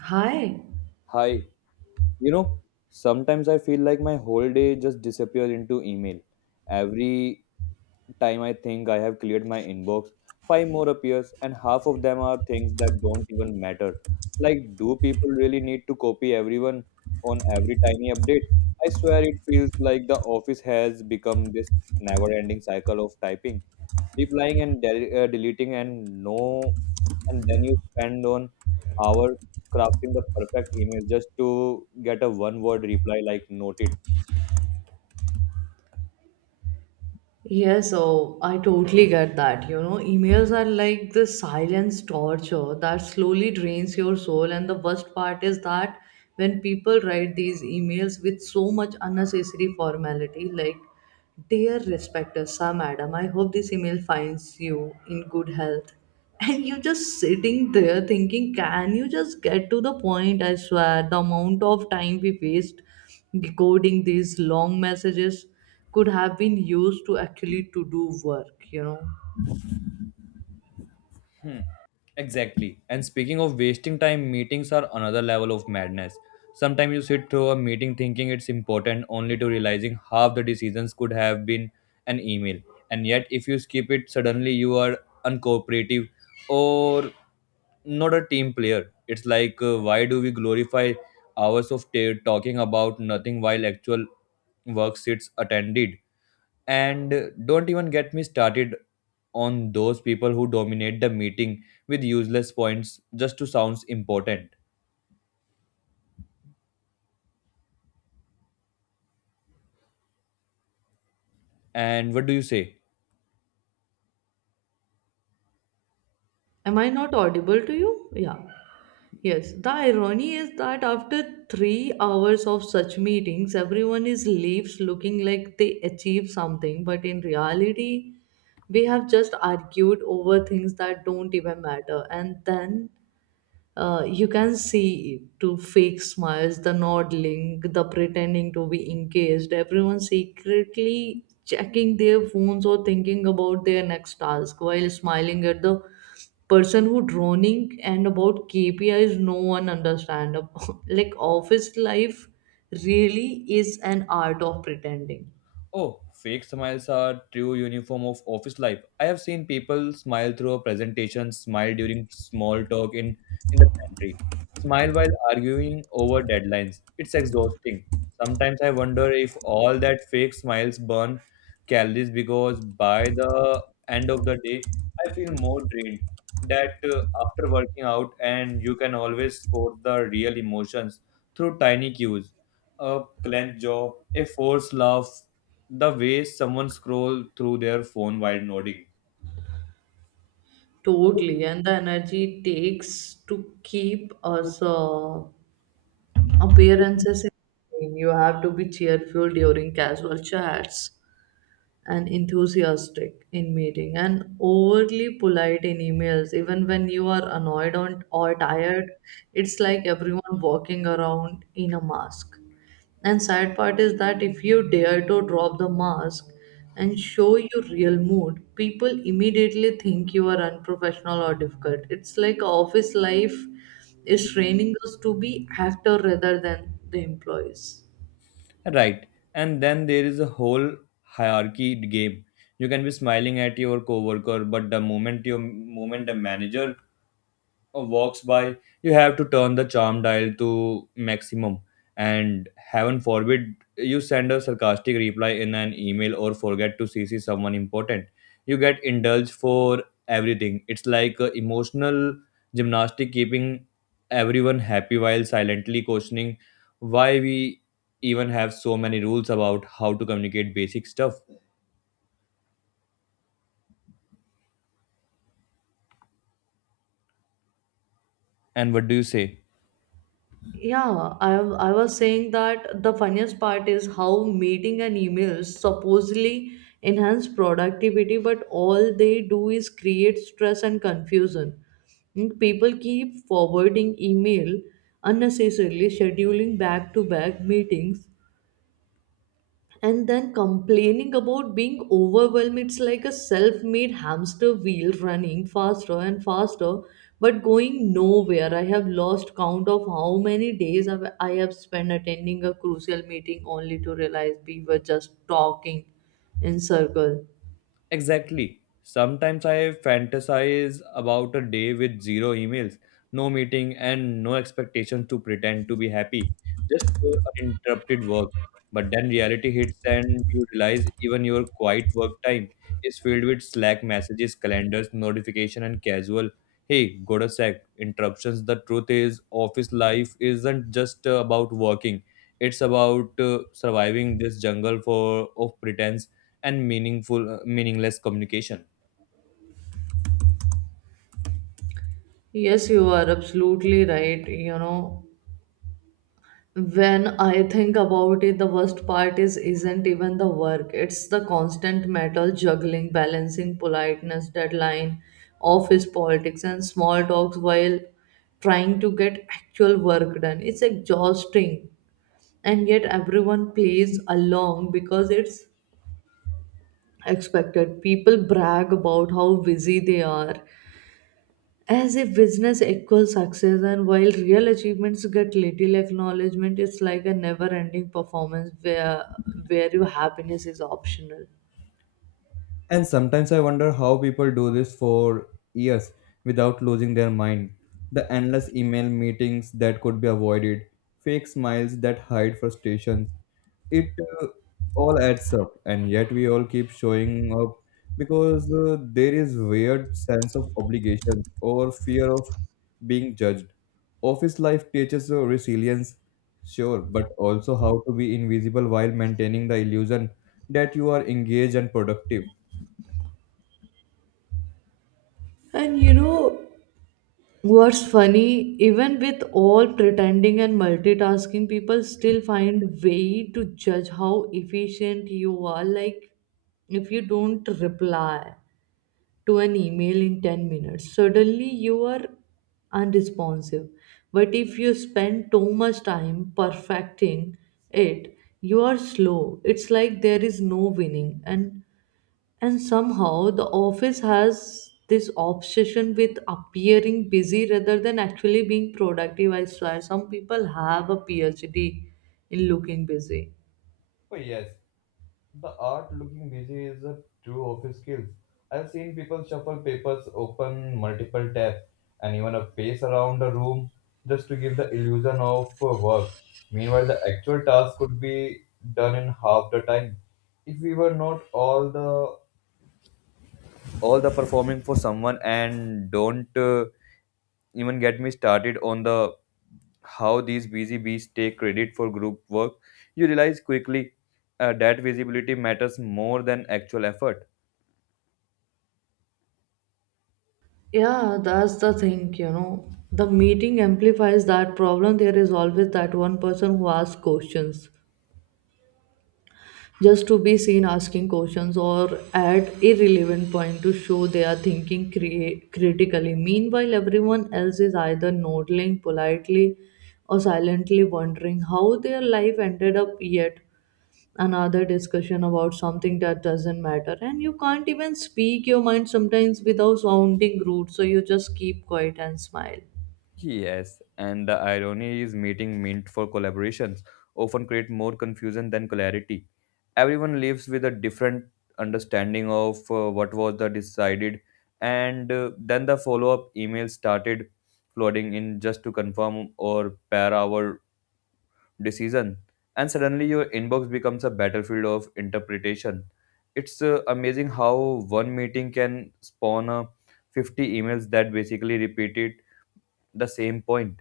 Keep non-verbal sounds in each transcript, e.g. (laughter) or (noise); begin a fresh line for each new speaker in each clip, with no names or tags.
Hi.
Hi, you know, sometimes I feel like my whole day just disappears into email. Every time I think I have cleared my inbox, five more appears, and half of them are things that don't even matter. Like, do people really need to copy everyone on every tiny update? I swear it feels like the office has become this never ending cycle of typing, replying, and deleting, and no, and then you spend on hour crafting the perfect email just to get a one word reply like noted.
Yes, oh, I totally get that. You know, emails are like this silence torture that slowly drains your soul. And the worst part is that when people write these emails with so much unnecessary formality, like, dear respected sir, madam, I hope this email finds you in good health. And you just sitting there thinking, can you just get to the point? I swear, the amount of time we waste decoding these long messages could have been used to actually to do work, you know.
Hmm, exactly. And speaking of wasting time, meetings are another level of madness. Sometimes you sit through a meeting thinking it's important only to realizing half the decisions could have been an email. And yet, if you skip it, suddenly you are uncooperative or not a team player. It's like, why do we glorify hours of talking about nothing while actual work sits attended? And don't even get me started on those people who dominate the meeting with useless points just to sound important. And what do you say?
Am I not audible to you? Yeah. Yes, the irony is that after 3 hours of such meetings everyone is leaves looking like they achieved something, but in reality we have just argued over things that don't even matter. And then you can see to fake smiles, the nodding, the pretending to be engaged, everyone secretly checking their phones or thinking about their next task while smiling at the person who droning and about KPIs no one understand. (laughs) Like office life really is an art of pretending.
Oh, fake smiles are true uniform of office life. I have seen people smile through a presentation, smile during small talk in the pantry, smile while arguing over deadlines. It's exhausting. Sometimes I wonder if all that fake smiles burn calories because by the end of the day, I feel more drained. That after working out, and you can always spot the real emotions through tiny cues a clenched jaw, a forced laugh, the way someone scroll through their phone while nodding.
Totally, and the energy it takes to keep us appearances in game. You have to be cheerful during casual chats and enthusiastic in meeting and overly polite in emails even when you are annoyed on, or tired. It's like everyone walking around in a mask, and sad part is that if you dare to drop the mask and show your real mood, people immediately think you are unprofessional or difficult. It's like office life is training us to be actor rather than the employees.
Right. And then there is a whole hierarchy game. You can be smiling at your coworker, but the moment the manager walks by, you have to turn the charm dial to maximum. And heaven forbid you send a sarcastic reply in an email or forget to CC someone important. You get indulged for everything. It's like a emotional gymnastic keeping everyone happy while silently questioning why we even have so many rules about how to communicate basic stuff. And what do you say?
Yeah, I was saying that the funniest part is how meeting and emails supposedly enhance productivity, but all they do is create stress and confusion. And people keep forwarding email unnecessarily, scheduling back to back meetings, and then complaining about being overwhelmed. It's like a self-made hamster wheel running faster and faster but going nowhere. I have lost count of how many days I have spent attending a crucial meeting only to realize we were just talking in circle.
Exactly. Sometimes I fantasize about a day with zero emails, no meeting, and no expectations to pretend to be happy. Just pure uninterrupted work. But then reality hits, and you realize even your quiet work time is filled with Slack messages, calendars, notification, and casual. Hey, go to sec. Interruptions. The truth is, office life isn't just about working. It's about surviving this jungle for of pretense and meaningful meaningless communication.
Yes, you are absolutely right, you know. When I think about it, the worst part is isn't even the work, it's the constant metal juggling, balancing politeness, deadline, office politics and small talks while trying to get actual work done. It's exhausting, and yet everyone plays along because it's expected. People brag about how busy they are as if business equals success, and while real achievements get little acknowledgement. It's like a never ending performance where your happiness is optional.
And sometimes I wonder how people do this for years without losing their mind. The endless email meetings that could be avoided, fake smiles that hide frustrations. It all adds up, and yet we all keep showing up because there is weird sense of obligation or fear of being judged. Office life teaches you resilience, sure, but also how to be invisible while maintaining the illusion that you are engaged and productive.
And you know what's funny, even with all pretending and multitasking people still find way to judge how efficient you are. Like if you don't reply to an email in 10 minutes. Suddenly, you are unresponsive. But if you spend too much time perfecting it, you are slow. It's like there is no winning. And somehow, the office has this obsession with appearing busy rather than actually being productive. I swear, some people have a PhD in looking busy.
Oh, yes, the art looking busy is a true office skill. I've seen people shuffle papers, open multiple tabs, and even a pace around the room just to give the illusion of work. Meanwhile, the actual task could be done in half the time if we were not all the performing for someone, and don't even get me started on the how these busy bees take credit for group work. You realize quickly that visibility matters more than actual effort.
Yeah, that's the thing, you know. The meeting amplifies that problem. There is always that one person who asks questions just to be seen asking questions or add irrelevant point to show they are thinking critically. Meanwhile, everyone else is either nodding politely or silently wondering how their life ended up yet another discussion about something that doesn't matter, and you can't even speak your mind sometimes without sounding rude, so you just keep quiet and smile.
Yes, and the irony is meeting meant for collaborations often create more confusion than clarity. Everyone lives with a different understanding of what was the decided, and then the follow-up emails started flooding in just to confirm or pair our decision, and suddenly your inbox becomes a battlefield of interpretation. It's amazing how one meeting can spawn 50 emails that basically repeated the same point.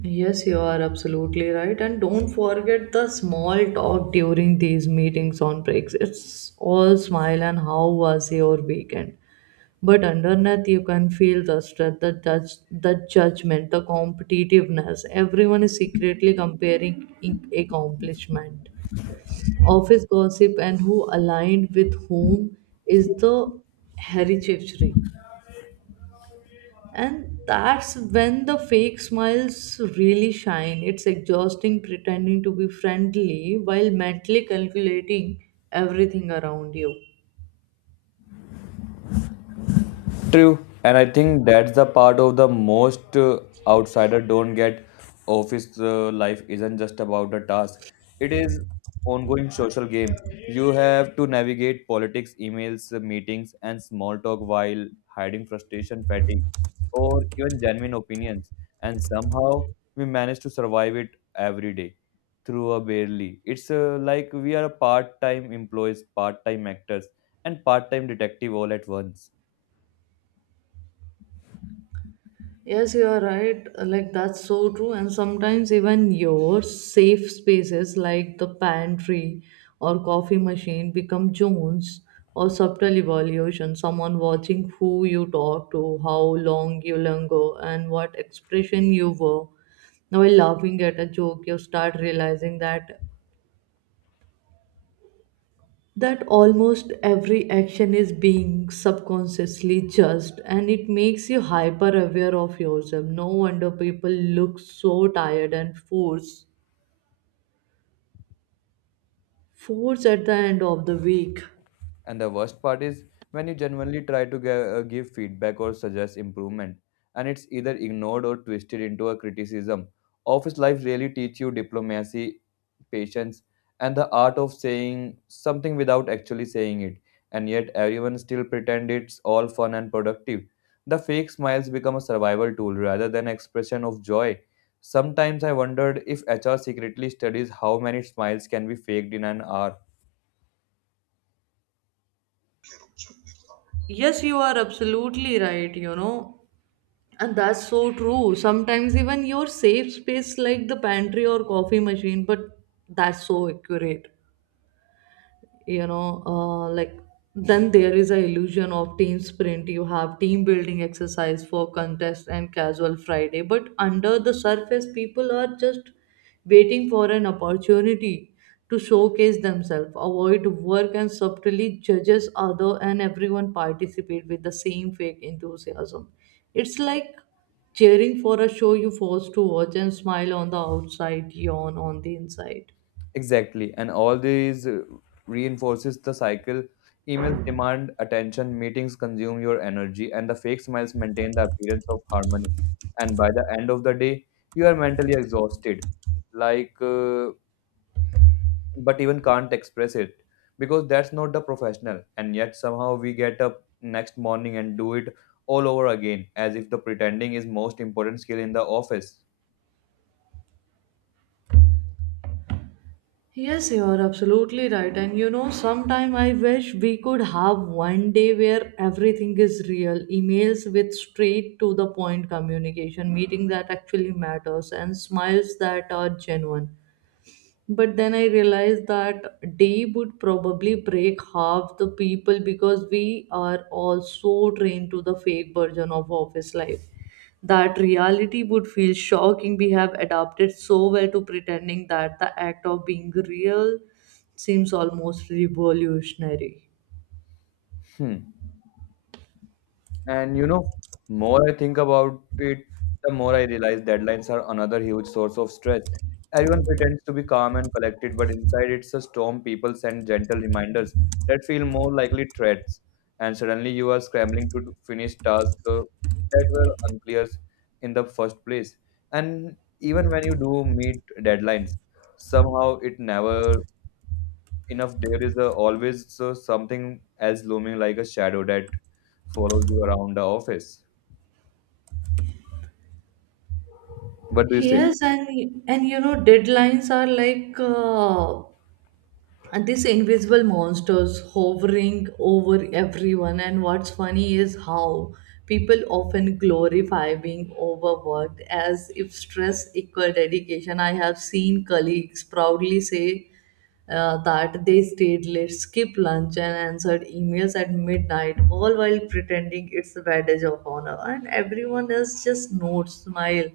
Yes, you are absolutely right. And don't forget the small talk during these meetings on breaks. It's all smile and how was your weekend. But underneath, you can feel the stress, the judge, the judgment, the competitiveness. Everyone is secretly comparing accomplishment, office gossip, and who aligned with whom is the hereditary. And that's when the fake smiles really shine. It's exhausting pretending to be friendly while mentally calculating everything around you.
True, and I think that's the part of the most outsider don't get. Office life isn't just about the task; it is ongoing social game. You have to navigate politics, emails, meetings, and small talk while hiding frustration, fatigue, or even genuine opinions. And somehow we manage to survive it every day through a barely. It's like we are part-time employees, part-time actors, and part-time detective all at once.
Yes, you are right. Like, that's so true. And sometimes, even your safe spaces, like the pantry or coffee machine, become zones or subtle evaluation. Someone watching who you talk to, how long you linger, and what expression you were. Now, while laughing at a joke, you start realizing that almost every action is being subconsciously judged, and it makes you hyper aware of yourself. No wonder people look so tired and force at the end of the week.
And the worst part is when you genuinely try to give feedback or suggest improvement, and it's either ignored or twisted into a criticism. Office life really teach you diplomacy, patience, and the art of saying something without actually saying it. And yet everyone still pretend it's all fun and productive. The fake smiles become a survival tool rather than expression of joy. Sometimes I wondered if HR secretly studies how many smiles can be faked in an hour.
Yes, you are absolutely right, you know. And that's so true. Sometimes even your safe space like the pantry or coffee machine, but that's so accurate. You know, like then there is a illusion of team sprint. You have team building exercise for contest and casual Friday, but under the surface people are just waiting for an opportunity to showcase themselves, avoid work and subtly judges other, and everyone participate with the same fake enthusiasm. It's like cheering for a show you forced to watch and smile on the outside, yawn on the inside.
Exactly. And all these reinforces the cycle. Emails demand attention, meetings consume your energy, and the fake smiles maintain the appearance of harmony. And by the end of the day, you are mentally exhausted, like, uh, but even can't express it because that's not the professional. And yet, somehow, we get up next morning and do it all over again as if the pretending is most important skill in the office.
Yes, you are absolutely right. And you know, sometime I wish we could have one day where everything is real emails with straight to the point communication, meeting that actually matters, and smiles that are genuine. But then I realized that day would probably break half the people because we are all so trained to the fake version of office life that reality would feel shocking. We have adapted so well to pretending that the act of being real seems almost revolutionary.
Hmm. And you know, more I think about it, the more I realize deadlines are another huge source of stress. Everyone pretends to be calm and collected, but inside it's a storm. People send gentle reminders that feel more likely threats, and suddenly you are scrambling to finish tasks that were unclear in the first place. And even when you do meet deadlines, somehow it never enough. There is a, always something as looming like a shadow that follows you around the office. What do you say?
Yes, and you know deadlines are like and these invisible monsters hovering over everyone. And what's funny is how people often glorify being overworked as if stress equal dedication. I have seen colleagues proudly say that they stayed late, skipped lunch and answered emails at midnight, all while pretending it's a badge of honor, and everyone else just nods smile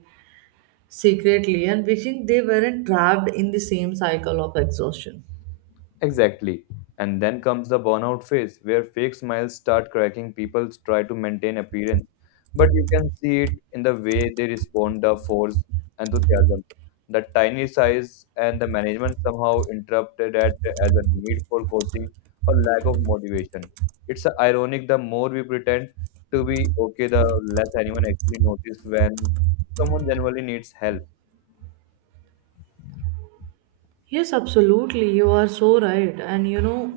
secretly and wishing they weren't trapped in the same cycle of exhaustion.
Exactly. And then comes the burnout phase where fake smiles start cracking. People try to maintain appearance, but you can see it in the way they respond, the force, enthusiasm. The tiny size and the management somehow interpreted that as a need for coaching or lack of motivation. It's ironic the more we pretend to be okay, the less anyone actually notices when someone genuinely needs help.
Yes, absolutely. You are so right. And you know,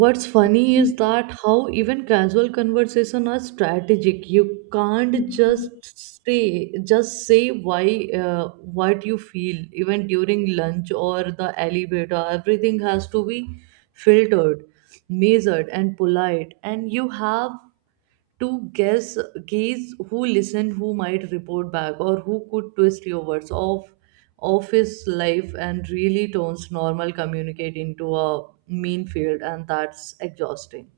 what's funny is that how even casual conversation are strategic. You can't just say why, what you feel, even during lunch or the elevator. Everything has to be filtered, measured, and polite. And you have to guess gaze who listen, who might report back or who could twist your words off of his life, and really turns normal communicate into a mean field, and that's exhausting.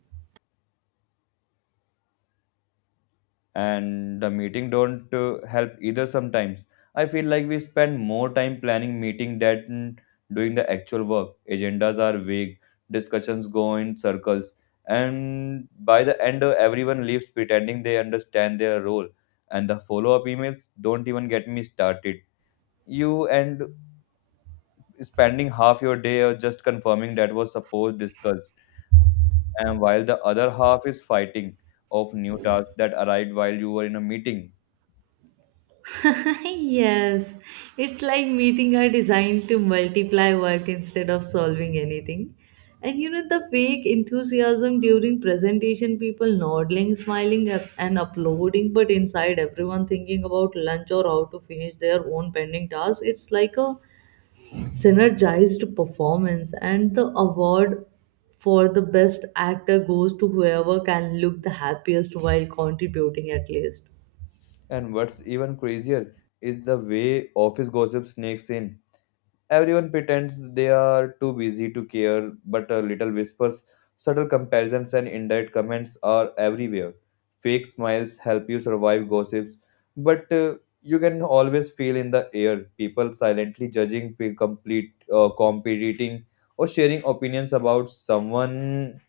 And the meeting don't help either. Sometimes I feel like we spend more time planning meeting than doing the actual work. Agendas are vague, discussions go in circles, and by the end everyone leaves pretending they understand their role. And the follow-up emails, don't even get me started. You end spending half your day just confirming that was supposed discussed, and while the other half is fighting of new tasks that arrived while you were in a meeting.
(laughs) Yes, it's like meeting are designed to multiply work instead of solving anything. And you know, the fake enthusiasm during presentation, people nodding, smiling, up- and uploading, but inside everyone thinking about lunch or how to finish their own pending tasks. It's like a synergized performance, and the award for the best actor goes to whoever can look the happiest while contributing at least.
And what's even crazier is the way office gossip sneaks in. Everyone pretends they are too busy to care, but little whispers, subtle comparisons, and indirect comments are everywhere. Fake smiles help you survive gossips, but you can always feel in the air people silently judging, competing, or sharing opinions about someone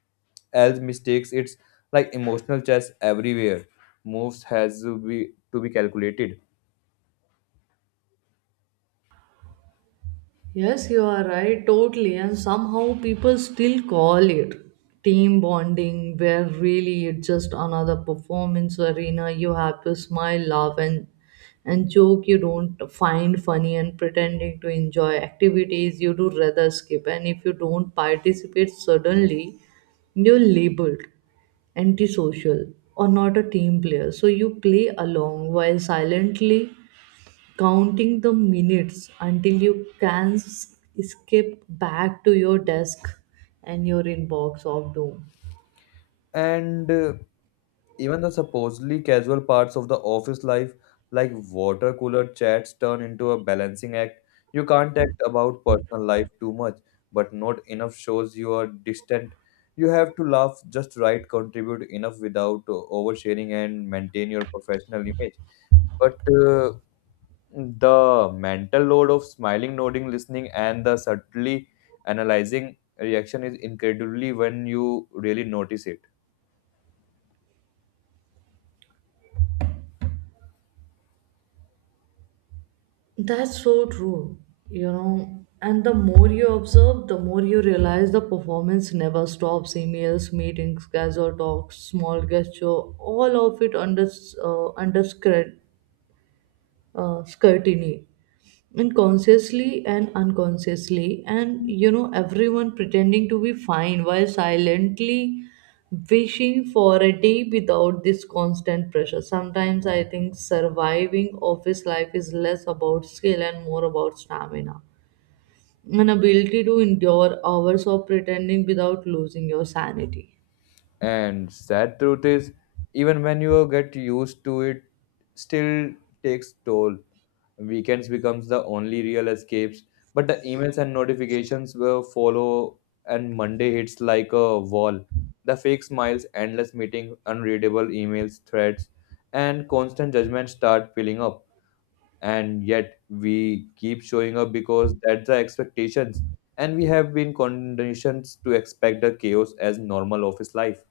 else' mistakes. It's like emotional chess everywhere. Moves has to be calculated.
Yes, you are right, totally. And somehow people still call it team bonding, where really it's just another performance arena. You have to smile, laugh, and joke you don't find funny and pretending to enjoy activities you do rather skip. And if you don't participate, suddenly you're labeled antisocial or not a team player. So you play along while silently counting the minutes until you can skip back to your desk and your inbox of doom.
And even the supposedly casual parts of the office life, like water cooler chats, turn into a balancing act. You can't act about personal life too much, but not enough shows you are distant. You have to laugh just right, contribute enough without oversharing, and maintain your professional image. But uh, the mental load of smiling, nodding, listening, and the subtly analyzing reaction is incredibly when you really notice it.
That's so true, you know. And the more you observe, the more you realize the performance never stops. Emails, meetings, casual talks, small gesture, all of it under uh, under scrutiny and consciously and unconsciously. And you know everyone pretending to be fine while silently wishing for a day without this constant pressure. Sometimes I think surviving office life is less about skill and more about stamina, an ability to endure hours of pretending without losing your sanity.
And sad truth is, even when you get used to it, still takes toll. Weekends becomes the only real escapes, but the emails and notifications will follow, and Monday hits like a wall. The fake smiles, endless meeting, unreadable emails, threads, and constant judgment start piling up. And yet we keep showing up because that's the expectations, and we have been conditioned to expect the chaos as normal office life.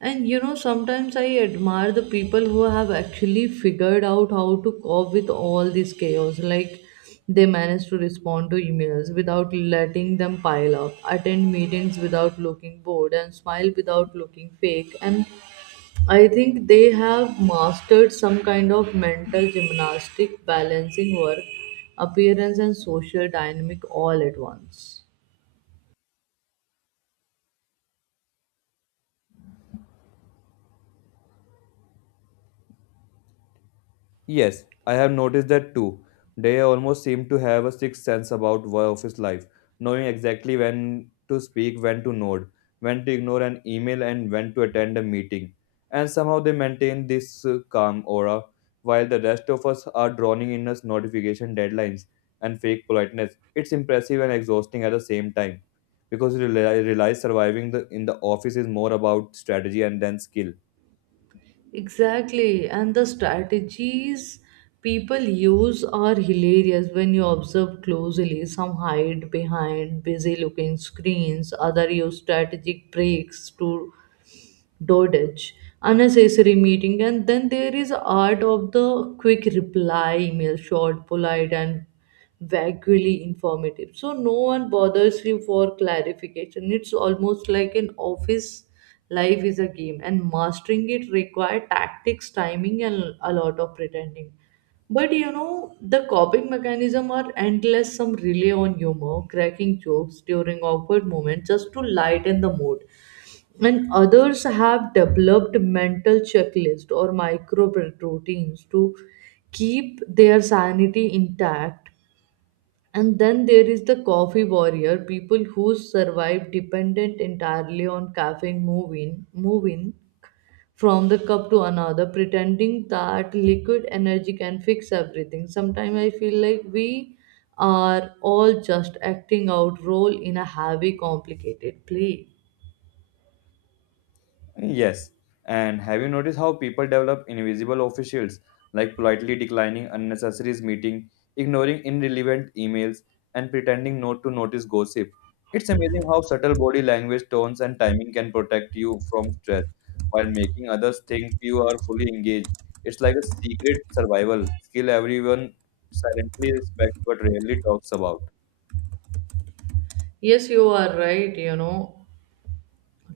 And you know, sometimes I admire the people who have actually figured out how to cope with all this chaos. Like they manage to respond to emails without letting them pile up, attend meetings without looking bored, and smile without looking fake. And I think they have mastered some kind of mental gymnastic balancing work, appearance, and social dynamic all at once.
Yes, I have noticed that too. They almost seem to have a sixth sense about office life, knowing exactly when to speak, when to nod, when to ignore an email, and when to attend a meeting. And somehow they maintain this calm aura, while the rest of us are drowning in us notification deadlines and fake politeness. It's impressive and exhausting at the same time, because you realize surviving the, in the office is more about strategy and than skill.
Exactly, and the strategies people use are hilarious when you observe closely. Some hide behind busy looking screens, other use strategic breaks to dodge unnecessary meeting, and then there is art of the quick reply email, short polite and vaguely informative so no one bothers you for clarification. It's almost like an office life is a game, and mastering it require tactics, timing and a lot of pretending. But you know, the coping mechanism are endless. Some rely on humor, cracking jokes during awkward moments just to lighten the mood. And others have developed mental checklist or micro routines to keep their sanity intact. And then there is the coffee warrior people who survive dependent entirely on caffeine, moving from the cup to another, pretending that liquid energy can fix everything. Sometimes I feel like we are all just acting out role in a heavy complicated play.
Yes. And have you noticed how people develop invisible officials, like politely declining unnecessary meeting, ignoring irrelevant emails, and pretending not to notice gossip? It's amazing how subtle body language, tones, and timing can protect you from stress while making others think you are fully engaged. It's like a secret survival skill everyone silently respects but rarely talks about.
Yes, you are right, you know.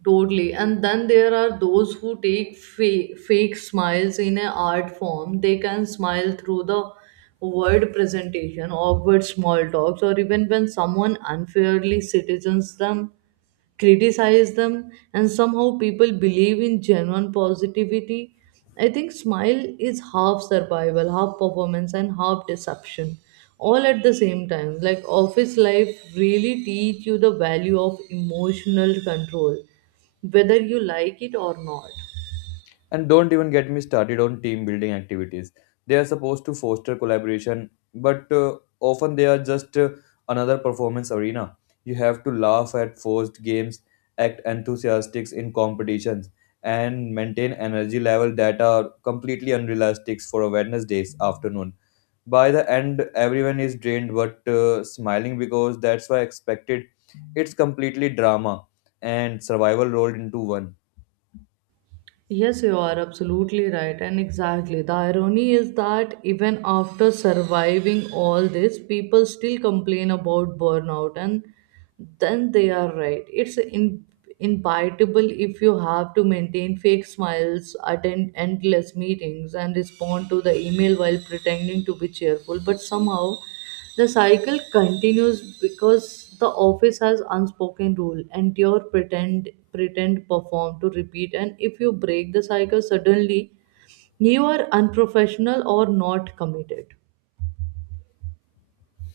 Totally. And then there are those who take fake smiles in an art form. They can smile through the word presentation, awkward small talks, or even when someone unfairly citizens them, criticize them, and somehow people believe in genuine positivity. I think smile is half survival, half performance, and half deception, all at the same time. Like office life really teach you the value of emotional control, whether you like it or not.
And don't even get me started on team building activities. They are supposed to foster collaboration, but often they are just another performance arena. You have to laugh at forced games, act enthusiastic in competitions, and maintain energy level that are completely unrealistic for a Wednesday's afternoon. By the end, everyone is drained but smiling because that's why expected. It's completely drama and survival rolled into one.
Yes, you are absolutely right, and exactly. The irony is that even after surviving all this, people still complain about burnout, and then they are right. Inevitable if you have to maintain fake smiles, attend endless meetings, and respond to the email while pretending to be cheerful, but somehow the cycle continues because the office has unspoken rule and your pretend perform to repeat. And if you break the cycle suddenly, you are unprofessional or not committed.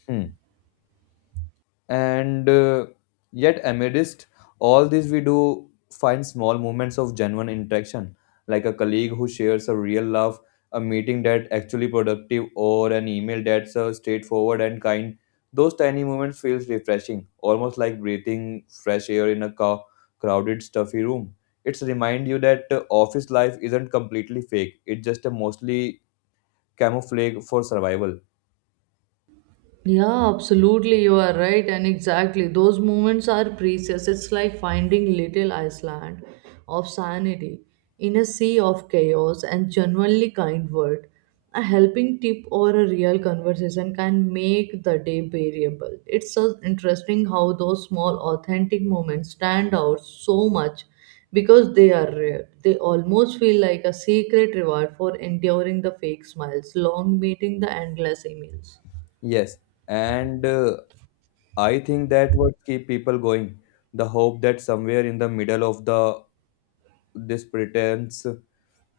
Hmm. And yet amidst all this we do find small moments of genuine interaction, like a colleague who shares a real laugh, a meeting that actually productive, or an email that's straightforward and kind. Those tiny moments feels refreshing, almost like breathing fresh air in a crowded stuffy room. It's remind you that office life isn't completely fake, it's just a mostly camouflage for survival.
Yeah, absolutely, you are right, and exactly. Those moments are precious. It's like finding little Iceland of sanity in a sea of chaos and genuinely kind word. A helping tip or a real conversation can make the day bearable. It's so interesting how those small, authentic moments stand out so much because they are rare. They almost feel like a secret reward for enduring the fake smiles, long meeting the endless emails.
Yes, and I think that what keep people going. The hope that somewhere in the middle of the this pretense,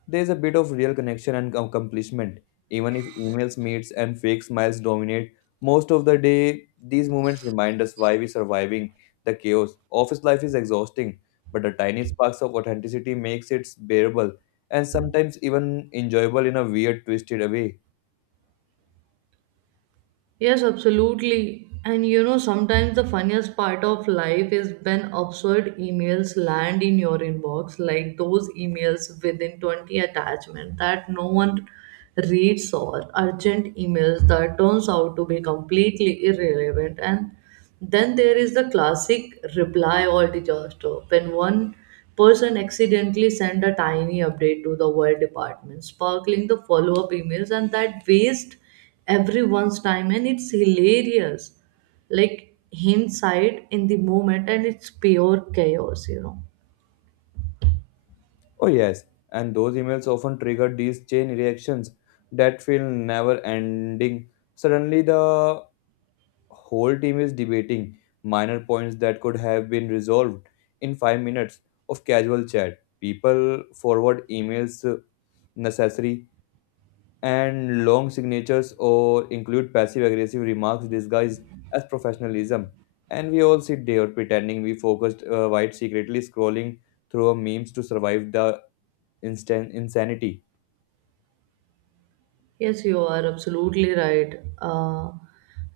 there's a bit of real connection and accomplishment. Even if emails, meets, and fake smiles dominate most of the day, these moments remind us why we're surviving the chaos. Office life is exhausting, but the tiny sparks of authenticity makes it bearable and sometimes even enjoyable in a weird, twisted way.
Yes, absolutely. And you know, sometimes the funniest part of life is when absurd emails land in your inbox, like those emails within 20 attachment that no one reads, or urgent emails that turns out to be completely irrelevant. And then there is the classic reply all disaster when one person accidentally sent a tiny update to the world department, sparkling the follow up emails, and that waste everyone's time. And it's hilarious, like hindsight in the moment, and it's pure chaos, you know.
Oh, yes, and those emails often trigger these chain reactions that feel never ending. Suddenly, the whole team is debating minor points that could have been resolved in 5 minutes of casual chat. People forward emails necessary and long signatures or include passive aggressive remarks disguised as professionalism. And we all sit there pretending we focused while secretly scrolling through our memes to survive the instant insanity.
Yes, you are absolutely right. Uh,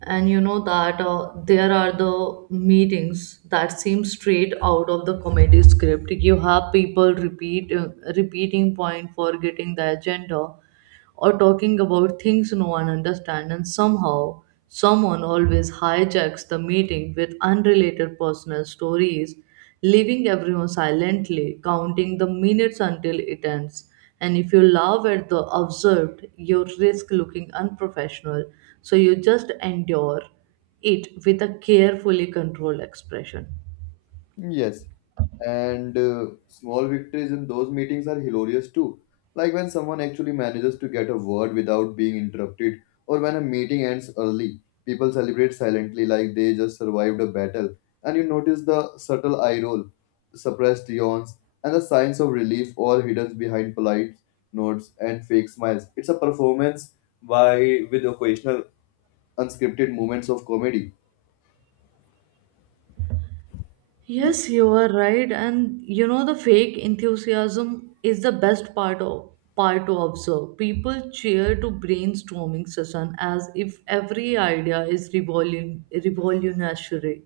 and you know that there are the meetings that seem straight out of the comedy script. You have people repeating point, forgetting the agenda, or talking about things no one understands, and somehow someone always hijacks the meeting with unrelated personal stories, leaving everyone silently counting the minutes until it ends. And if you laugh at the observed, you risk looking unprofessional. So you just endure it with a carefully controlled expression.
Yes, and small victories in those meetings are hilarious too. Like when someone actually manages to get a word without being interrupted, or when a meeting ends early, people celebrate silently like they just survived a battle. And you notice the subtle eye roll, suppressed yawns, and the signs of relief all hidden behind polite nods and fake smiles. It's a performance by with occasional unscripted moments of comedy.
Yes, you are right. And you know, the fake enthusiasm is the best part of part to observe. People cheer to brainstorming session as if every idea is revolun revolutionary,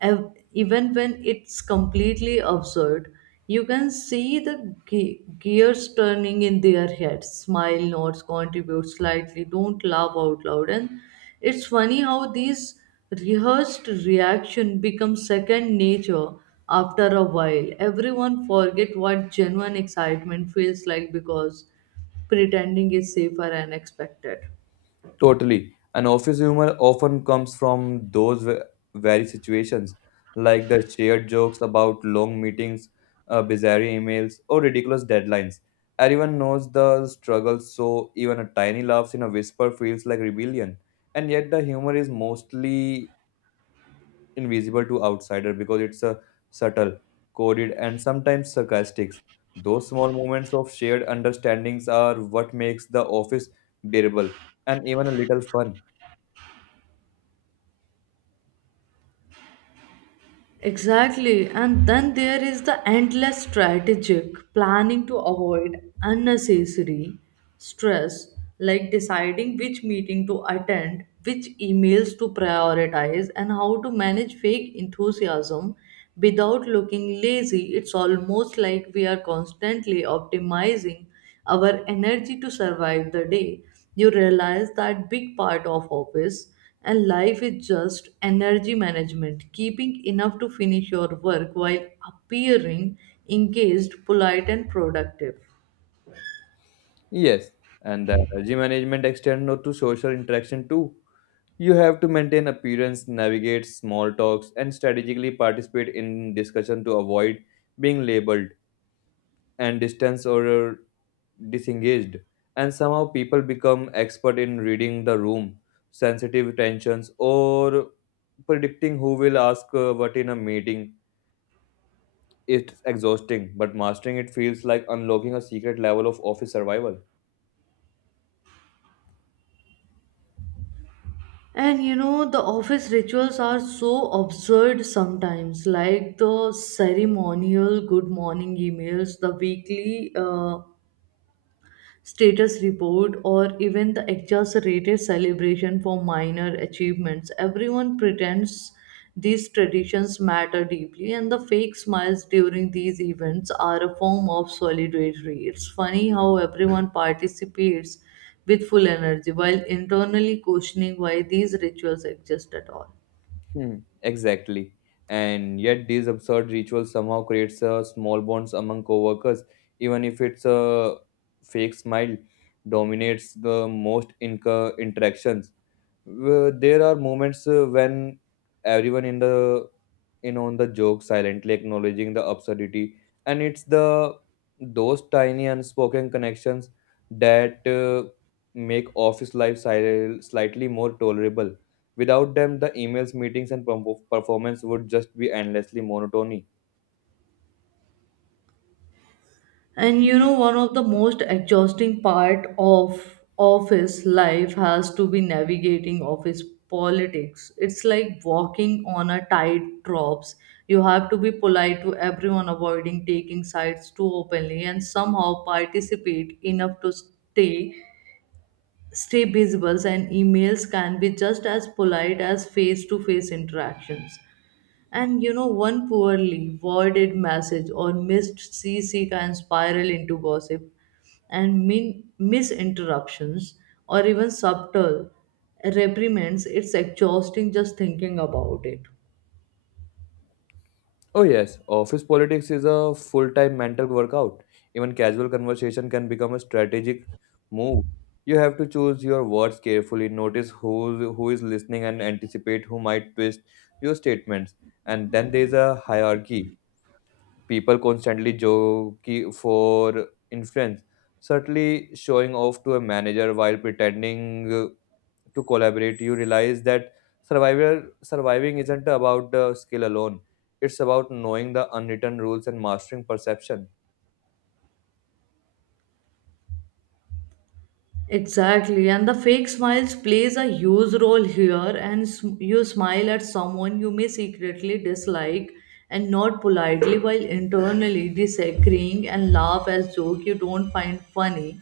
even when it's completely absurd. You can see the gears turning in their heads. Smile, nods, contribute slightly, don't laugh out loud. And it's funny how these rehearsed reaction become second nature after a while. Everyone forget what genuine excitement feels like because pretending is safer and expected.
Totally. An office humor often comes from those very situations, like the shared jokes about long meetings, bizarre emails, or ridiculous deadlines. Everyone knows the struggle, so even a tiny laugh in a whisper feels like rebellion. And yet, the humor is mostly invisible to outsider because it's a subtle, coded, and sometimes sarcastic. Those small moments of shared understandings are what makes the office bearable and even a little fun.
Exactly. And then there is the endless strategic planning to avoid unnecessary stress, like deciding which meeting to attend, which emails to prioritize, and how to manage fake enthusiasm without looking lazy. It's almost like we are constantly optimizing our energy to survive the day. You realize that big part of office and life is just energy management, keeping enough to finish your work while appearing engaged, polite, and productive.
Yes, and the energy management extends not to social interaction too. You have to maintain appearance, navigate small talks, and strategically participate in discussion to avoid being labeled and distanced or disengaged. And somehow people become expert in reading the room, sensitive tensions, or predicting who will ask what in a meeting. It's exhausting, but mastering it feels like unlocking a secret level of office survival.
And you know, the office rituals are so absurd sometimes, like the ceremonial good morning emails, the weekly status report, or even the exaggerated celebration for minor achievements. Everyone pretends these traditions matter deeply, and the fake smiles during these events are a form of solidarity. It's funny how everyone participates with full energy while internally questioning why these rituals exist at all.
Hmm, exactly. And yet these absurd rituals somehow creates a small bonds among coworkers, even if it's a fake smile dominates the most inca interactions. There are moments when everyone in on the joke, silently acknowledging the absurdity, and it's the those tiny unspoken connections that make office life slightly more tolerable. Without them the emails, meetings, and performance would just be endlessly monotony.
And you know, one of the most exhausting part of office life has to be navigating office politics. It's like walking on a tightrope. You have to be polite to everyone, avoiding taking sides too openly, and somehow participate enough to stay visible. And emails can be just as polite as face-to-face interactions. And you know, one poorly worded message or missed CC can spiral into gossip and misinterruptions or even subtle reprimands. It's exhausting just thinking about it.
Oh, yes, office politics is a full time mental workout. Even casual conversation can become a strategic move. You have to choose your words carefully, notice who is listening, and anticipate who might twist your statements. And then there's a hierarchy. People constantly joke for influence, subtly showing off to a manager while pretending to collaborate. You realize that survival surviving isn't about the skill alone. It's about knowing the unwritten rules and mastering perception.
Exactly, and the fake smiles plays a huge role here. And you smile at someone you may secretly dislike, and not politely, while internally disagreeing and laugh as joke you don't find funny.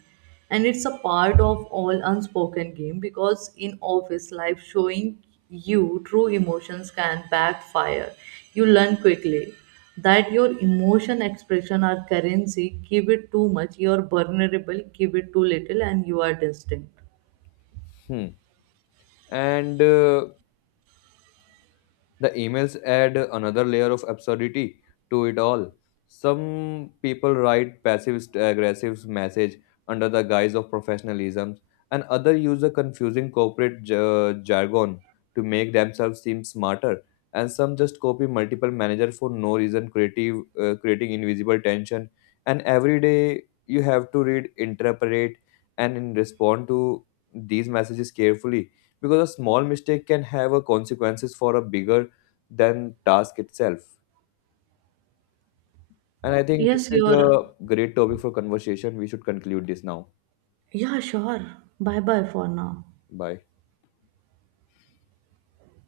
And it's a part of all unspoken game because in office life, showing you true emotions can backfire. You learn quickly that your emotion expression are currency. Give it too much, you are vulnerable. Give it too little, and you are distant.
Hmm. And The emails add another layer of absurdity to it all. Some people write passive aggressive message under the guise of professionalism, and others use a confusing corporate jargon to make themselves seem smarter. And some just copy multiple managers for no reason, creating invisible tension. And every day you have to read, interpret, and respond to these messages carefully because a small mistake can have a consequences for a bigger than task itself. And I think this
yes
is
you're
a great topic for conversation. We should conclude this now.
yeah, sure. Bye bye for now.
Bye.